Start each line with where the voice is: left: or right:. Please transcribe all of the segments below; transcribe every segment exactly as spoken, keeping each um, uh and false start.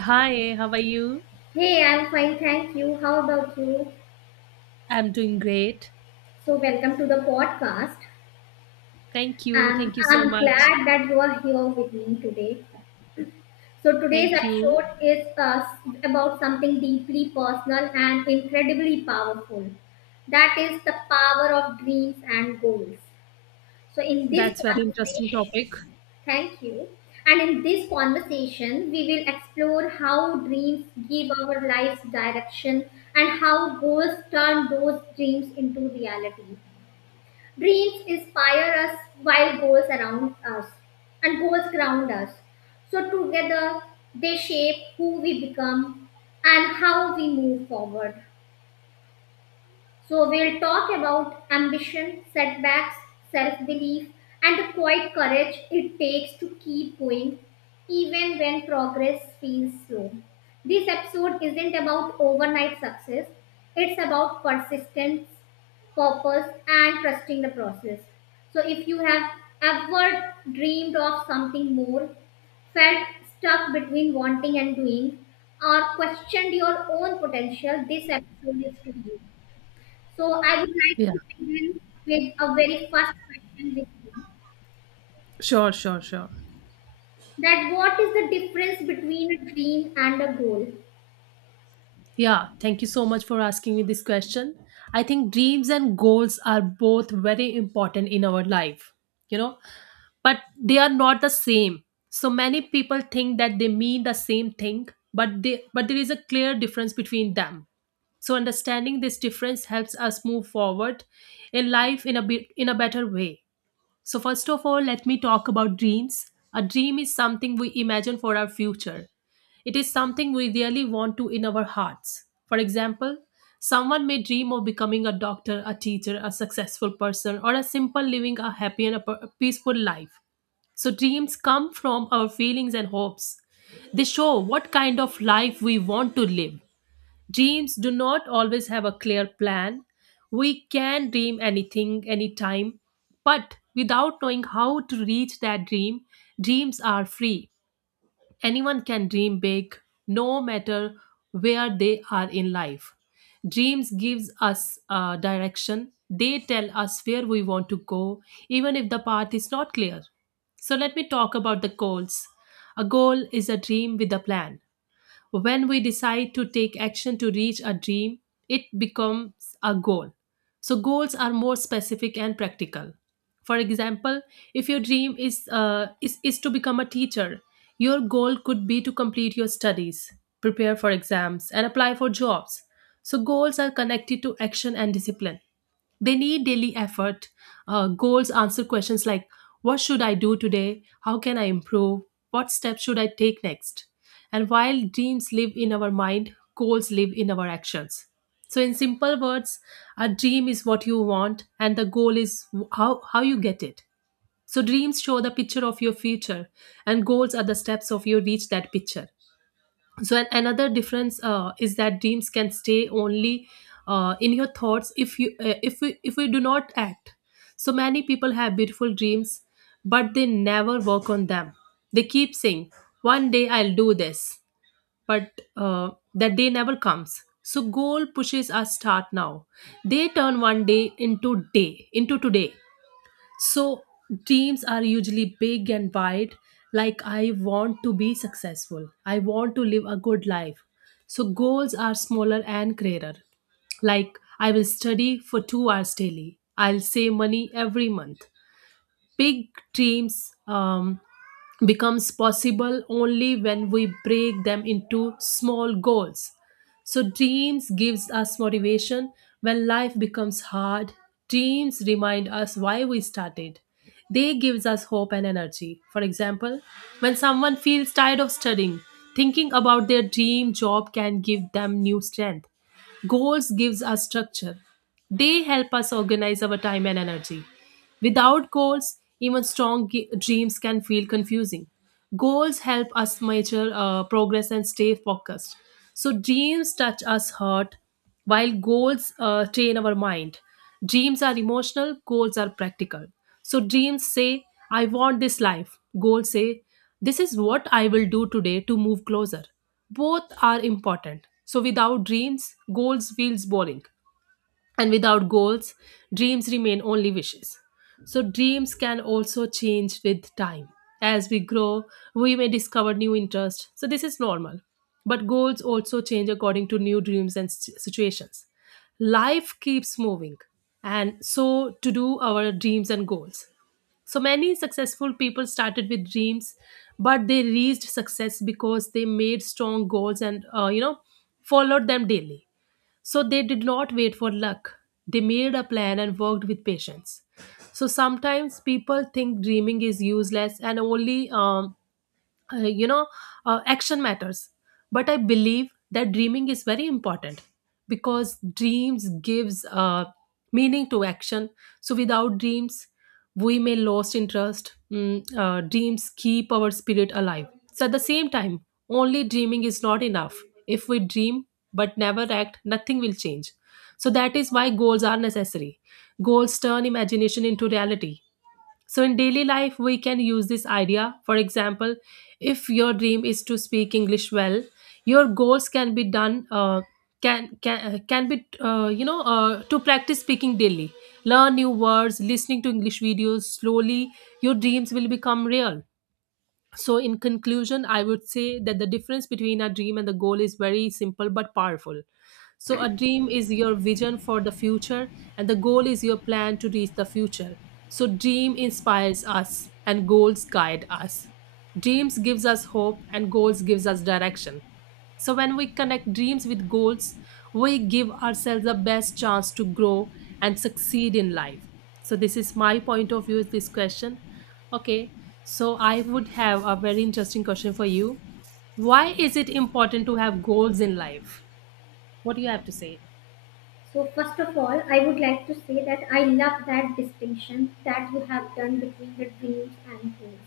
right: Hi, how are you?
left: Hey, I'm fine, thank you. How about you?
right: I'm doing great.
left: So, welcome to the podcast.
right: Thank you. Thank
left: Um,
right: you so
left: I'm
right: much.
left: glad that you are here with me today. So, today's
right: Thank you.
left: episode is uh, about something deeply personal and incredibly powerful. That is the power of dreams and goals. So in this
right: That's very interesting
left: conversation,
right: topic.
left: thank you. And in this conversation, we will explore how dreams give our lives direction and how goals turn those dreams into reality. Dreams inspire us while goals around us and goals ground us. So together they shape who we become and how we move forward. So, we'll talk about ambition, setbacks, self belief, and the quiet courage it takes to keep going even when progress feels slow. This episode isn't about overnight success, it's about persistence, purpose, and trusting the process. So, if you have ever dreamed of something more, felt stuck between wanting and doing, or questioned your own potential, this episode is for you. So I would like
right: Yeah.
left: to begin with a very first question with you.
right: Sure, sure, sure.
left: That what is the difference between a dream and a goal?
right: Yeah, thank you so much for asking me this question. I think dreams and goals are both very important in our life. You know, but they are not the same. So many people think that they mean the same thing, but they but there is a clear difference between them. So understanding this difference helps us move forward in life in a bit in a better way. So first of all, let me talk about dreams. A dream is something we imagine for our future. It is something we really want to in our hearts. For example, someone may dream of becoming a doctor, a teacher, a successful person, or a simple living a happy and a per- peaceful life. So, dreams come from our feelings and hopes. They show what kind of life we want to live. Dreams do not always have a clear plan. We can dream anything, anytime, but without knowing how to reach that dream, dreams are free. Anyone can dream big, no matter where they are in life. Dreams gives us uh, direction. They tell us where we want to go, even if the path is not clear. So let me talk about the goals. A goal is a dream with a plan. When we decide to take action to reach a dream, it becomes a goal. So goals are more specific and practical. For example, if your dream is uh, is, is to become a teacher, your goal could be to complete your studies, prepare for exams, and apply for jobs. So goals are connected to action and discipline. They need daily effort. Uh, goals answer questions like, what should I do today? How can I improve? What steps should I take next? And while dreams live in our mind, goals live in our actions. So, in simple words, a dream is what you want, and the goal is how, how you get it. So, dreams show the picture of your future, and goals are the steps of you reach that picture. So an, another difference uh, is that dreams can stay only uh, in your thoughts if you uh, if we if we do not act. So many people have beautiful dreams, but they never work on them. They keep saying, one day I'll do this, but uh, that day never comes. So goal pushes us start now. They turn one day into day into today. So dreams are usually big and wide, like I want to be successful, I want to live a good life. So goals are smaller and clearer, like I will study for two hours daily, I'll save money every month. Big dreams um, becomes possible only when we break them into small goals. So dreams gives us motivation. When life becomes hard, dreams remind us why we started. They gives us hope and energy. For example, when someone feels tired of studying, thinking about their dream job can give them new strength. Goals gives us structure. They help us organize our time and energy. Without goals, even strong g- dreams can feel confusing. Goals help us measure uh, progress and stay focused. So dreams touch us heart, while goals uh, train our mind. Dreams are emotional, goals are practical. So, dreams say, I want this life. Goals say, this is what I will do today to move closer. Both are important. So, without dreams, goals feels boring. And without goals, dreams remain only wishes. So, dreams can also change with time. As we grow, we may discover new interests. So, this is normal. But goals also change according to new dreams and s- situations. Life keeps moving, and so to do our dreams and goals. So many successful people started with dreams, but they reached success because they made strong goals and uh, you know followed them daily. So they did not wait for luck. They made a plan and worked with patience. So sometimes people think dreaming is useless and only um, uh, you know uh, action matters. But I believe that dreaming is very important, because dreams gives uh, meaning to action. So without dreams, we may lost interest. Mm, uh, dreams keep our spirit alive. So at the same time, only dreaming is not enough. If we dream but never act, nothing will change. So that is why goals are necessary. Goals turn imagination into reality. So, in daily life, we can use this idea. For example, if your dream is to speak English well, your goals can be done. Uh, can can uh, can be uh, you know uh, To practice speaking daily, learn new words, listening to English videos slowly, your dreams will become real. So, in conclusion, I would say that the difference between a dream and the goal is very simple but powerful. So, a dream is your vision for the future, and the goal is your plan to reach the future. So, dream inspires us, and goals guide us. Dreams gives us hope, and goals gives us direction. So, when we connect dreams with goals, we give ourselves the best chance to grow and succeed in life. So, this is my point of view with this question. Okay, so I would have a very interesting question for you. Why is it important to have goals in life? What do you have to say?
left: So first of all, I would like to say that I love that distinction that you have done between the dreams and goals.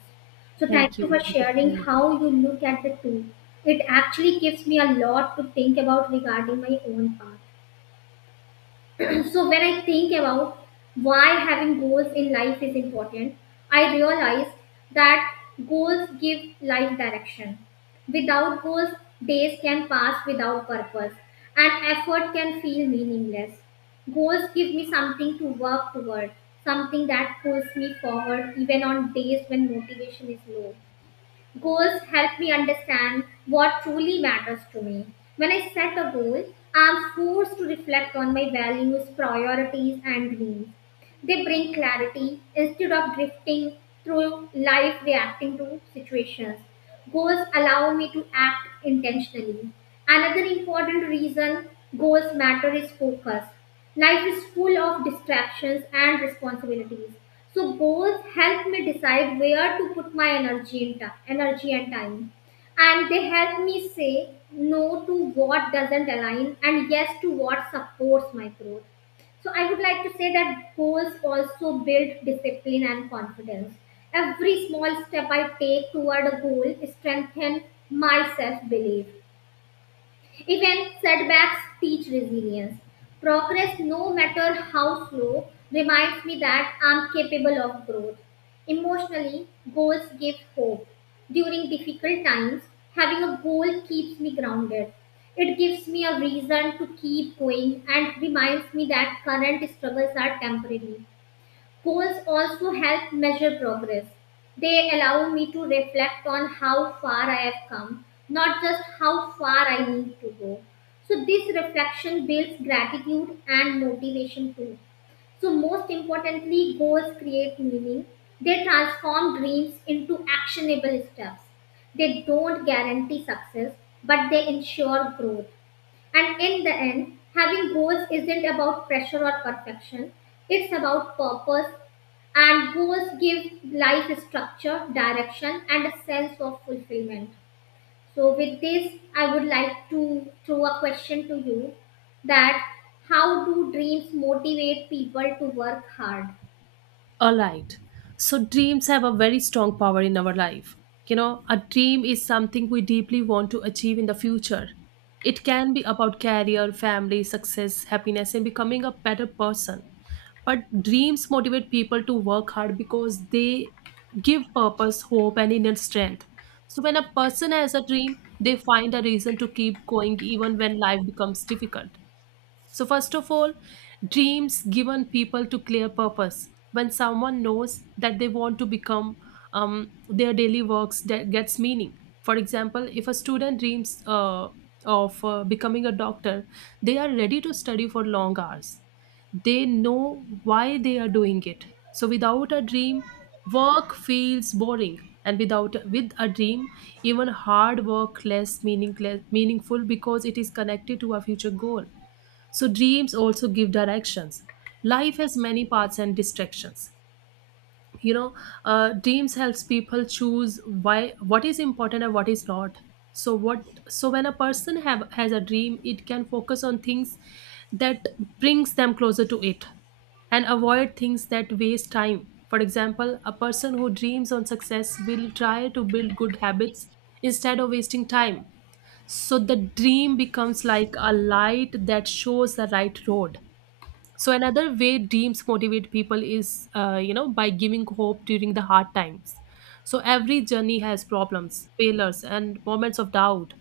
left: So
right: Thank
left: thank you
right: you.
left: for
right: Thank you so
left: sharing how
right: much.
left: you look at the two. It actually gives me a lot to think about regarding my own path. So when I think about why having goals in life is important, I realize that goals give life direction. Without goals, days can pass without purpose and effort can feel meaningless. Goals give me something to work toward, something that pulls me forward even on days when motivation is low. Goals help me understand what truly matters to me. When I set a goal, I'm forced to reflect on my values, priorities, and dreams. They bring clarity instead of drifting through life reacting to situations. Goals allow me to act intentionally. Another important reason goals matter is focus. Life is full of distractions and responsibilities. So goals help me decide where to put my energy and ti- energy and time. And they help me say no to what doesn't align and yes to what supports my growth. So I would like to say that goals also build discipline and confidence. Every small step I take toward a goal strengthens my self belief. Even setbacks teach resilience. Progress, no matter how slow, reminds me that I'm capable of growth. Emotionally, goals give hope. During difficult times, having a goal keeps me grounded. It gives me a reason to keep going and reminds me that current struggles are temporary. Goals also help measure progress. They allow me to reflect on how far I have come, not just how far I need to go. So, this reflection builds gratitude and motivation too. So, most importantly, goals create meaning. They transform dreams into actionable steps. They don't guarantee success, but they ensure growth. And in the end, having goals isn't about pressure or perfection, it's about purpose. And goals give life structure, direction, and a sense of fulfillment. So, with this, I would like to throw a question to you that how do dreams motivate people to work hard?
right: All right. So dreams have a very strong power in our life. You know, a dream is something we deeply want to achieve in the future. It can be about career, family, success, happiness, and becoming a better person. But dreams motivate people to work hard because they give purpose, hope, and inner strength. So when a person has a dream, they find a reason to keep going even when life becomes difficult. So, first of all, dreams given people to clear purpose. When someone knows that they want to become, um, their daily works that gets meaning. For example, if a student dreams uh, of uh, becoming a doctor, they are ready to study for long hours. They know why they are doing it. So, without a dream, work feels boring, and without with a dream, even hard work less meaningless, meaningful, because it is connected to a future goal. So dreams also give directions. Life has many paths and distractions. You know, uh, dreams helps people choose why what is important and what is not. So what so when a person have has a dream, it can focus on things that brings them closer to it and avoid things that waste time. For example, a person who dreams on success will try to build good habits instead of wasting time. So the dream becomes like a light that shows the right road. So another way dreams motivate people is, uh, you know, by giving hope during the hard times. So every journey has problems, failures, and moments of doubt.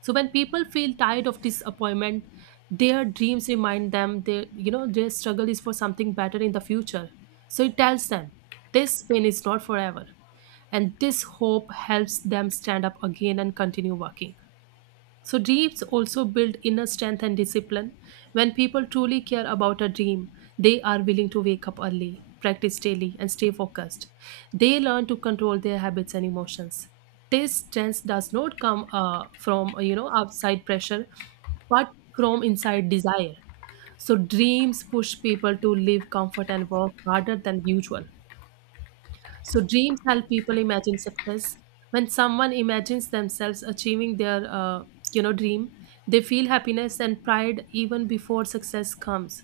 right: So when people feel tired of disappointment, their dreams remind them their, you know, their struggle is for something better in the future. So it tells them this pain is not forever, and this hope helps them stand up again and continue working. So, dreams also build inner strength and discipline. When people truly care about a dream, they are willing to wake up early, practice daily, and stay focused. They learn to control their habits and emotions. This strength does not come uh, from uh, you know outside pressure, but from inside desire. So, dreams push people to live comfort and work harder than usual. So dreams help people imagine success. When someone imagines themselves achieving their uh, you know dream, they feel happiness and pride even before success comes.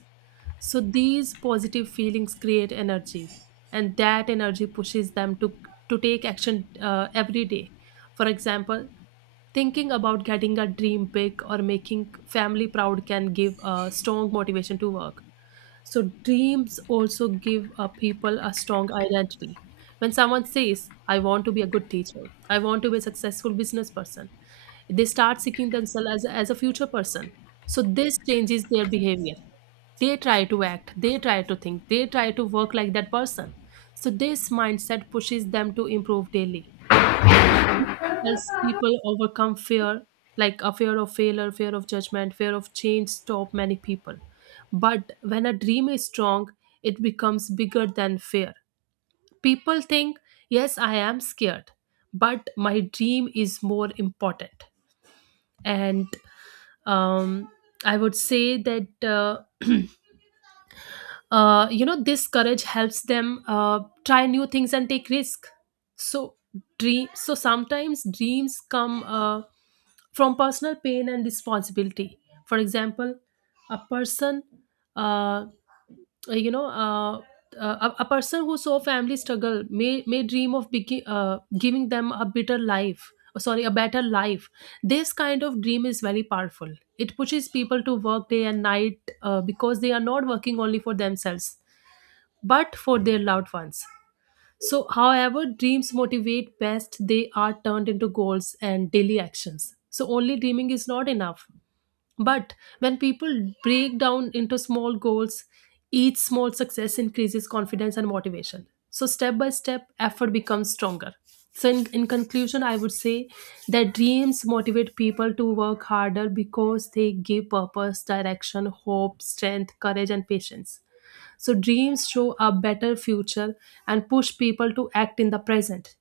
right: So these positive feelings create energy, and that energy pushes them to to take action uh, every day. For example, thinking about getting a dream big or making family proud can give a strong motivation to work. So dreams also give uh, people a strong identity. When someone says, I want to be a good teacher, I want to be a successful business person, they start seeking themselves as, as a future person. So this changes their behavior. They try to act, they try to think, they try to work like that person. So this mindset pushes them to improve daily, helps people overcome fear. Like a fear of failure, fear of judgment, fear of change stop many people, but when a dream is strong, it becomes bigger than fear. People think, yes, I am scared, but my dream is more important. And um, I would say that uh, uh, you know this courage helps them uh, try new things and take risk. So dream so sometimes dreams come uh, from personal pain and responsibility. For example, a person, uh, you know uh, uh, a, a person who saw family struggle may may dream of begi- uh, giving them a better life, sorry, a better life. This kind of dream is very powerful. It pushes people to work day and night uh, because they are not working only for themselves, but for their loved ones. So, however, dreams motivate best, they are turned into goals and daily actions. So, only dreaming is not enough. But when people break down into small goals, each small success increases confidence and motivation. So, step by step, effort becomes stronger. So, in, in conclusion, I would say that dreams motivate people to work harder because they give purpose, direction, hope, strength, courage, and patience. So dreams show a better future and push people to act in the present.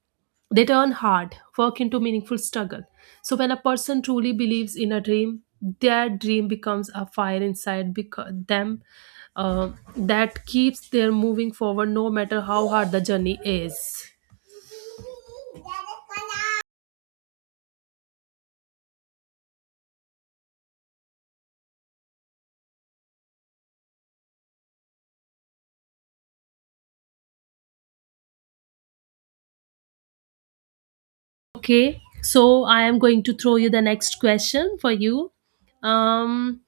right: They turn hard work into meaningful struggle. So when a person truly believes in a dream, their dream becomes a fire inside because them, uh, that keeps them moving forward no matter how hard the journey is. Okay, so I am going to throw you the next question for you. Um,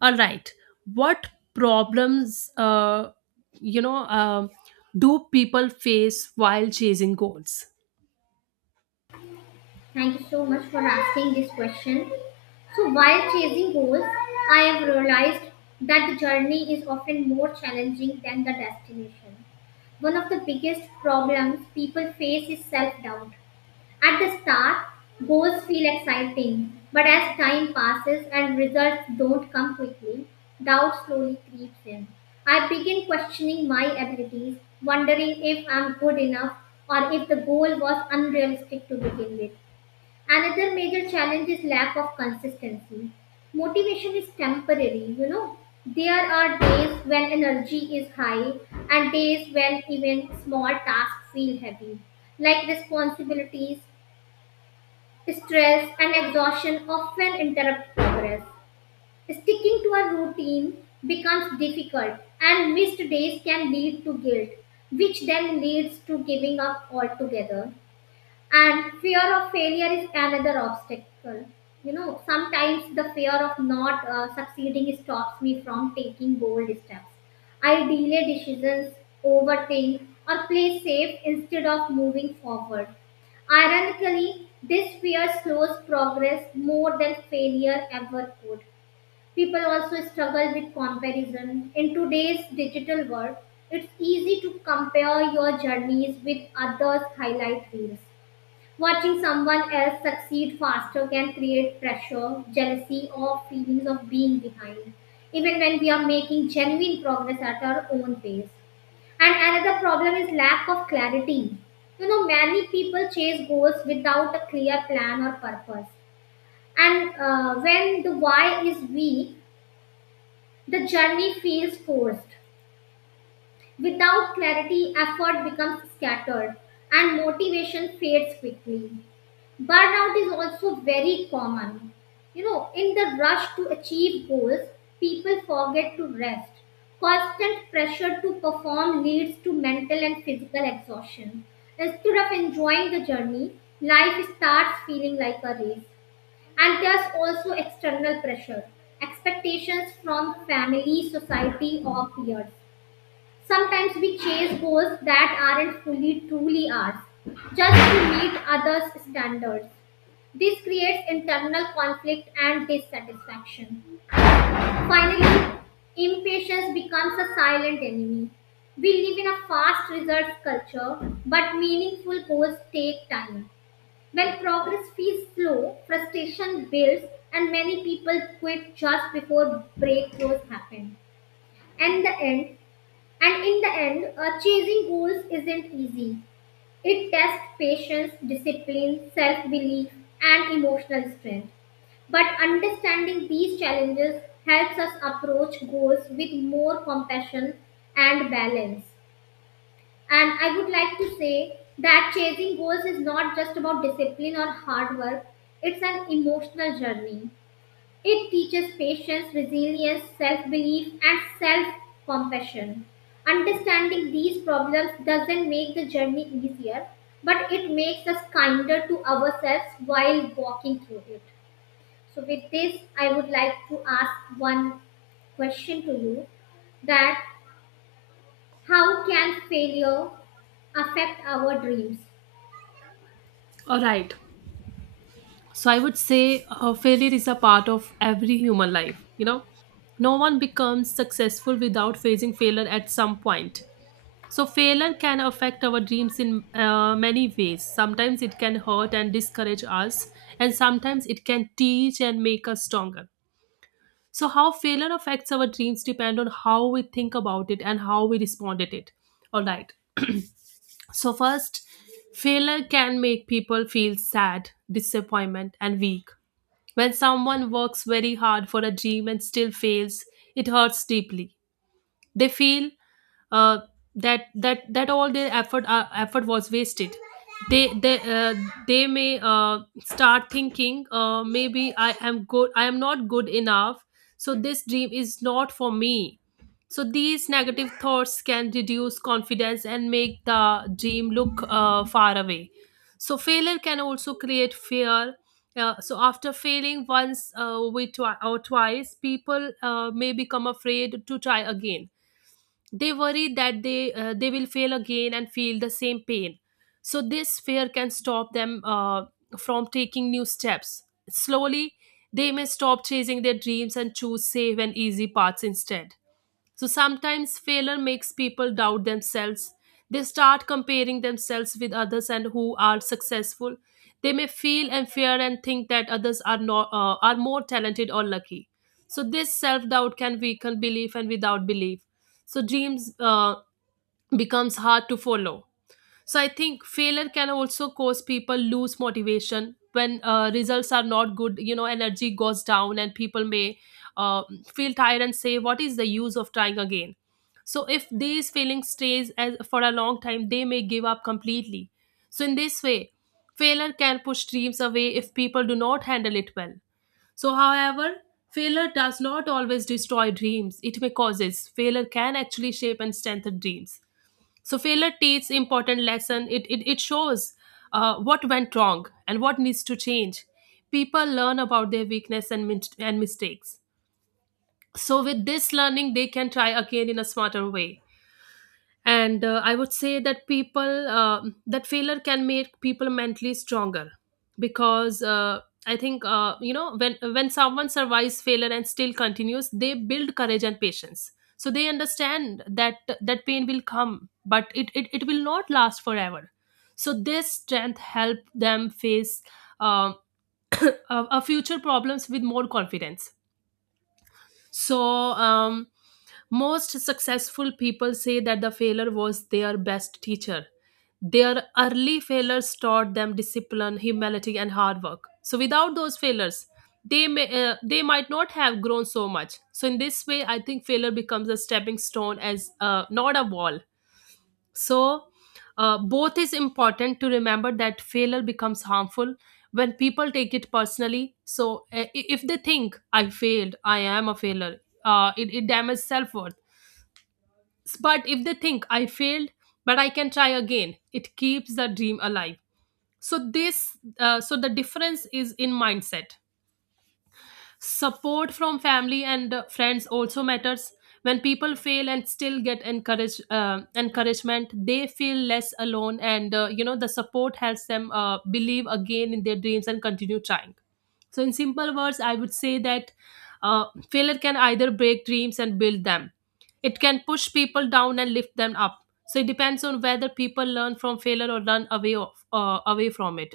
right: all right, what problems uh, you know um do people face while chasing goals?
left: Thank you so much for asking this question. So, while chasing goals, I have realized that the journey is often more challenging than the destination. One of the biggest problems people face is self doubt. At the start, goals feel exciting, but as time passes and results don't come quickly, doubt slowly creeps in. I begin questioning my abilities, wondering if I'm good enough or if the goal was unrealistic to begin with. Another major challenge is lack of consistency. Motivation is temporary, you know. There are days when energy is high and days when even small tasks feel heavy, like responsibilities, stress, and exhaustion often interrupt progress. Sticking to a routine becomes difficult, and missed days can lead to guilt, which then leads to giving up altogether. And fear of failure is another obstacle. You know, sometimes the fear of not uh, succeeding stops me from taking bold steps. I delay decisions, overthink, or play safe instead of moving forward. Ironically, this fear slows progress more than failure ever could. People also struggle with comparison. In today's digital world, it's easy to compare your journeys with others' highlight reels. Watching someone else succeed faster can create pressure, jealousy, or feelings of being behind, even when we are making genuine progress at our own pace. And another problem is lack of clarity. You know, many people chase goals without a clear plan or purpose. And uh, when the why is weak, the journey feels forced. Without clarity, effort becomes scattered and motivation fades quickly. Burnout is also very common. You know, in the rush to achieve goals, people forget to rest. Constant pressure to perform leads to mental and physical exhaustion. Instead of enjoying the journey, life starts feeling like a race. And there's also external pressure, expectations from family, society, or peers. Sometimes we chase goals that aren't fully truly ours, just to meet others' standards. This creates internal conflict and dissatisfaction. Finally, impatience becomes a silent enemy. We live in a fast results culture, but meaningful goals take time. When progress feels slow, frustration builds, and many people quit just before breakthroughs happen. And the end, and in the end, uh, chasing goals isn't easy. It tests patience, discipline, self belief, and emotional strength. But understanding these challenges helps us approach goals with more compassion and balance. And I would like to say that chasing goals is not just about discipline or hard work, it's an emotional journey. It teaches patience, resilience, self belief, and self compassion. Understanding these problems doesn't make the journey easier, but it makes us kinder to ourselves while walking through it. So, with this, I would like to ask one question to you that how can failure affect our dreams?
right: All right, so I would say uh, failure is a part of every human life, you know. No one becomes successful without facing failure at some point. So failure can affect our dreams in uh, many ways. Sometimes it can hurt and discourage us, and sometimes it can teach and make us stronger. So, how failure affects our dreams depend on how we think about it and how we respond at it. All right. So, first, failure can make people feel sad, disappointment, and weak. When someone works very hard for a dream and still fails, it hurts deeply. They feel, uh, that that that all their effort, uh, effort was wasted. They they uh, they may uh, start thinking, uh, maybe I am good, I am not good enough, so this dream is not for me. So these negative thoughts can reduce confidence and make the dream look uh, far away. So failure can also create fear. Uh, so after failing once uh, we twi- or twice, people uh, may become afraid to try again. They worry that they uh, they will fail again and feel the same pain. So this fear can stop them uh, from taking new steps. Slowly, they may stop chasing their dreams and choose safe and easy paths instead. So sometimes failure makes people doubt themselves. They start comparing themselves with others and who are successful. They may feel and fear and think that others are not uh, are more talented or lucky. So this self doubt can weaken belief, and without belief, so dreams uh, becomes hard to follow. So I think failure can also cause people lose motivation when uh, results are not good. You know, energy goes down, and people may uh, feel tired and say, "What is the use of trying again?" So if these feelings stays as for a long time, they may give up completely. So in this way, failure can push dreams away if people do not handle it well. So, however, failure does not always destroy dreams; it may causes. Failure can actually shape and strengthen dreams. So failure teaches important lesson. It, it, it shows uh, what went wrong and what needs to change. People learn about their weakness and, min- and mistakes. So with this learning, they can try again in a smarter way. And uh, I would say that people um that failure can make people mentally stronger, because uh, I think uh, you know when when someone survives failure and still continues, they build courage and patience. So they understand that that pain will come, but it it, it will not last forever. So this strength help them face um, a, a future problems with more confidence. so um, Most successful people say that the failure was their best teacher. Their early failures taught them discipline, humility, and hard work. So without those failures, they may uh, they might not have grown so much. So in this way, I think failure becomes a stepping stone, as uh, not a wall. So uh, both is important to remember that failure becomes harmful when people take it personally. So uh, i- if they think I failed, I am a failure. Uh, it, it damages self worth. But if they think I failed, but I can try again, it keeps the dream alive. So this uh, so the difference is in mindset. Support from family and uh, friends also matters. When people fail and still get encourage, uh, encouragement, they feel less alone, and uh, you know the support helps them uh, believe again in their dreams and continue trying. So in simple words, I would say that uh, failure can either break dreams and build them. It can push people down and lift them up. So it depends on whether people learn from failure or run away of, uh, away from it.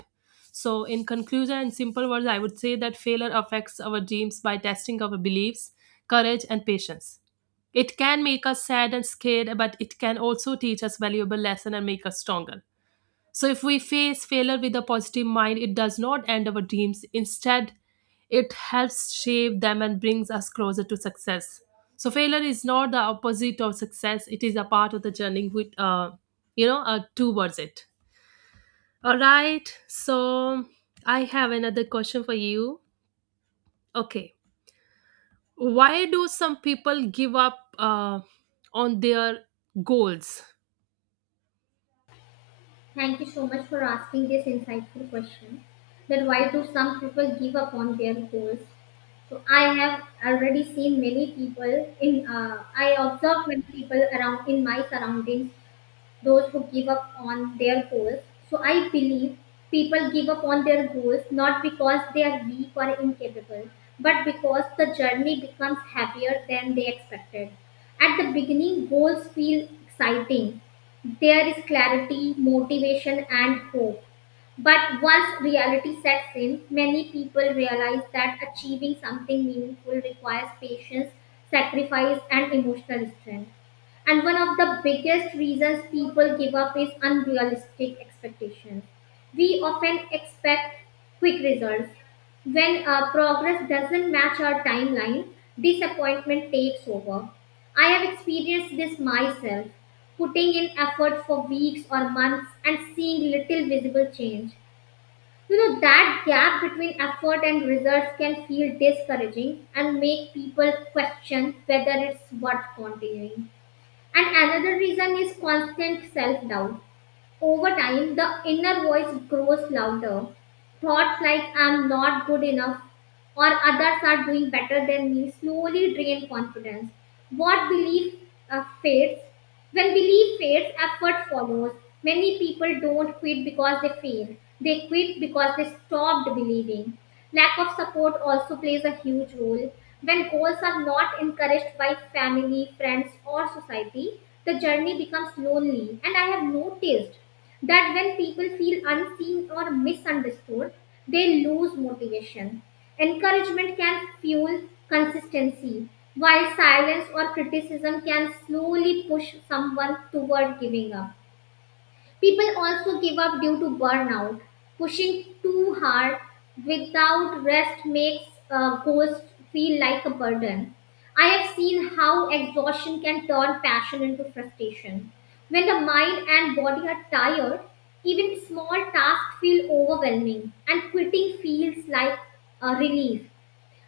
right: So, in conclusion, in simple words, I would say that failure affects our dreams by testing our beliefs, courage, and patience. It can make us sad and scared, but it can also teach us valuable lesson and make us stronger. So, if we face failure with a positive mind, it does not end our dreams. Instead, it helps shape them and brings us closer to success. So, failure is not the opposite of success; it is a part of the journey with, uh, you know, uh, towards it. All right, so I have another question for you. Okay, why do some people give up uh, on their goals?
left: Thank you so much for asking this insightful question. That why do some people give up on their goals? So I have already seen many people in. Uh, I observe many people around in my surroundings, those who give up on their goals. So I believe people give up on their goals not because they are weak or incapable, but because the journey becomes heavier than they expected. At the beginning, goals feel exciting. There is clarity, motivation, and hope, but once reality sets in, many people realize that achieving something meaningful requires patience, sacrifice, and emotional strength. And one of the biggest reasons people give up is unrealistic expectations. We often expect quick results. When uh, progress doesn't match our timeline, disappointment takes over. I have experienced this myself, putting in effort for weeks or months and seeing little visible change. You know, that gap between effort and results can feel discouraging and make people question whether it's worth continuing. And another reason is constant self doubt. Over time, the inner voice grows louder. Thoughts like, "I'm not good enough," or "others are doing better than me" slowly drain confidence. What belief uh, fades? When belief fades, effort follows. Many people don't quit because they fail. They quit because they stopped believing. Lack of support also plays a huge role. When goals are not encouraged by family, friends, or society, the journey becomes lonely. And I have noticed that when people feel unseen or misunderstood, they lose motivation. Encouragement can fuel consistency, while silence or criticism can slowly push someone toward giving up. People also give up due to burnout. Pushing too hard without rest makes uh, goals feel like a burden. I have seen how exhaustion can turn passion into frustration. When the mind and body are tired, even small tasks feel overwhelming, and quitting feels like a relief.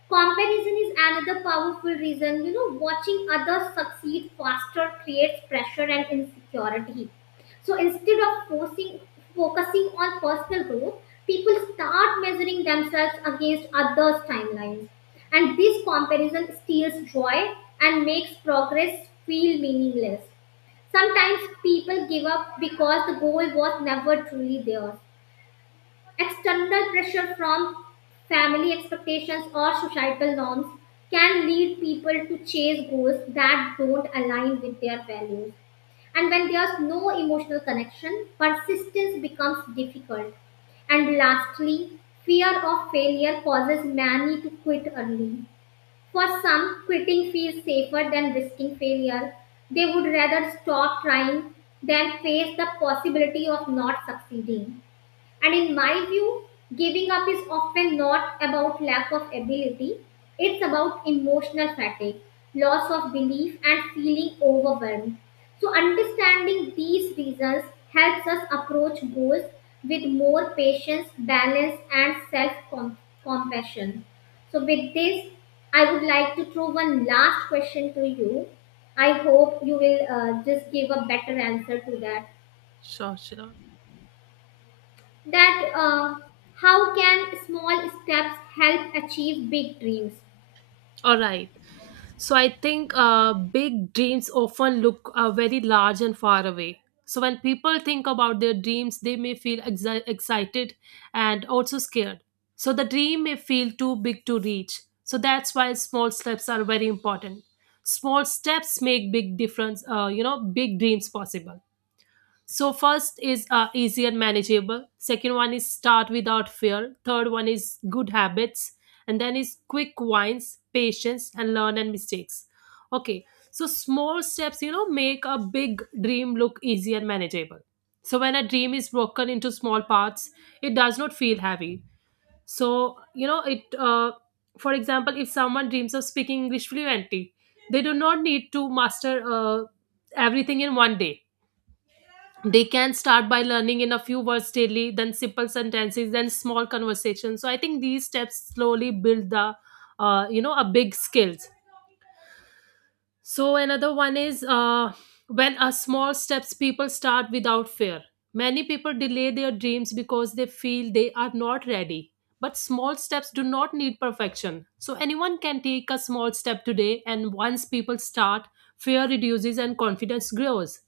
left: Comparison is another powerful reason. You know, watching others succeed faster creates pressure and insecurity. So instead of forcing, Focusing on personal growth, people start measuring themselves against others' timelines. And this comparison steals joy and makes progress feel meaningless. Sometimes people give up because the goal was never truly theirs. External pressure from family expectations or societal norms can lead people to chase goals that don't align with their values. And when there's no emotional connection, persistence becomes difficult. And lastly, fear of failure causes many to quit early. For some, quitting feels safer than risking failure. They would rather stop trying than face the possibility of not succeeding. And in my view, giving up is often not about lack of ability, it's about emotional fatigue, loss of belief, and feeling overwhelmed. So, understanding these reasons helps us approach goals with more patience, balance, and self compassion. So, with this, I would like to throw one last question to you. I hope you will uh, just give a better answer to that.
right: Sure, sure.
left: that uh, how can small steps help achieve big dreams?
right: All right. So I think uh, big dreams often look uh, very large and far away. So when people think about their dreams, they may feel exi- excited and also scared. So the dream may feel too big to reach. So that's why small steps are very important. Small steps make big difference. Uh, you know, big dreams possible. So first is uh, easy and manageable, second one is start without fear, third one is good habits, and then is quick wins, patience, and learn and mistakes. Okay, so small steps, you know, make a big dream look easy and manageable. So when a dream is broken into small parts, it does not feel heavy. So you know it uh, For example, if someone dreams of speaking English fluently, they do not need to master uh, everything in one day. They can start by learning in a few words daily, then simple sentences, then small conversations. So I think these steps slowly build the, uh, you know a big skills. So another one is uh, when a small steps, people start without fear. Many people delay their dreams because they feel they are not ready, but small steps do not need perfection. So anyone can take a small step today, and once people start, fear reduces and confidence grows.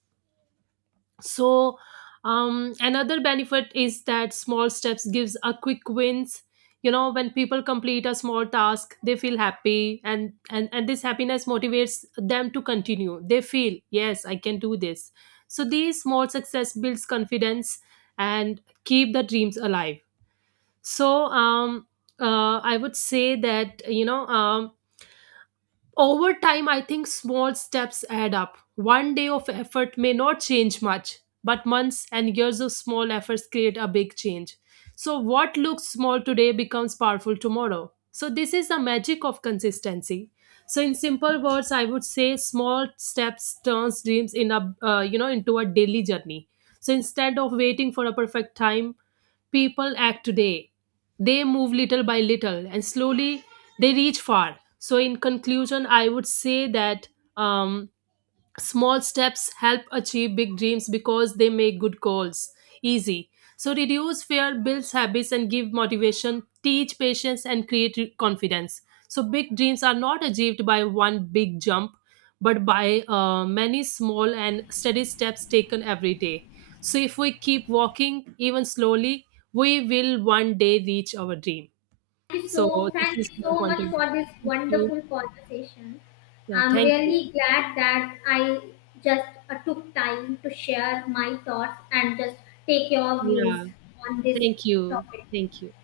right: so um, Another benefit is that small steps gives a quick wins. You know, when people complete a small task, they feel happy, and and and this happiness motivates them to continue. They feel, yes, I can do this. So these small success builds confidence and keep the dreams alive. so um uh, I would say that, you know um over time, I think small steps add up. One day of effort may not change much, but months and years of small efforts create a big change. So, what looks small today becomes powerful tomorrow. So, this is the magic of consistency. So, in simple words, I would say small steps turns dreams in a, uh, you know into a daily journey. So, instead of waiting for a perfect time, people act today. They move little by little, and slowly they reach far. So, in conclusion, I would say that, um, small steps help achieve big dreams because they make good goals easy, so reduce fear, builds habits, and give motivation, teach patience, and create re- confidence. So big dreams are not achieved by one big jump, but by uh, many small and steady steps taken every day. So if we keep walking, even slowly, we will one day reach our dream.
left: Thank you
right: So
left: so
right: this
left: thank
right: is
left: you
right: my
left: so
right: point
left: much
right: of view.
left: for this
right: Thank you.
left: wonderful conversation.
right: Yeah,
left: I'm
right: thank you.
left: really glad that I just uh, took time to share my thoughts and just take your views
right: Yeah,
left: on this
right: thank you.
left: topic.
right: Thank you.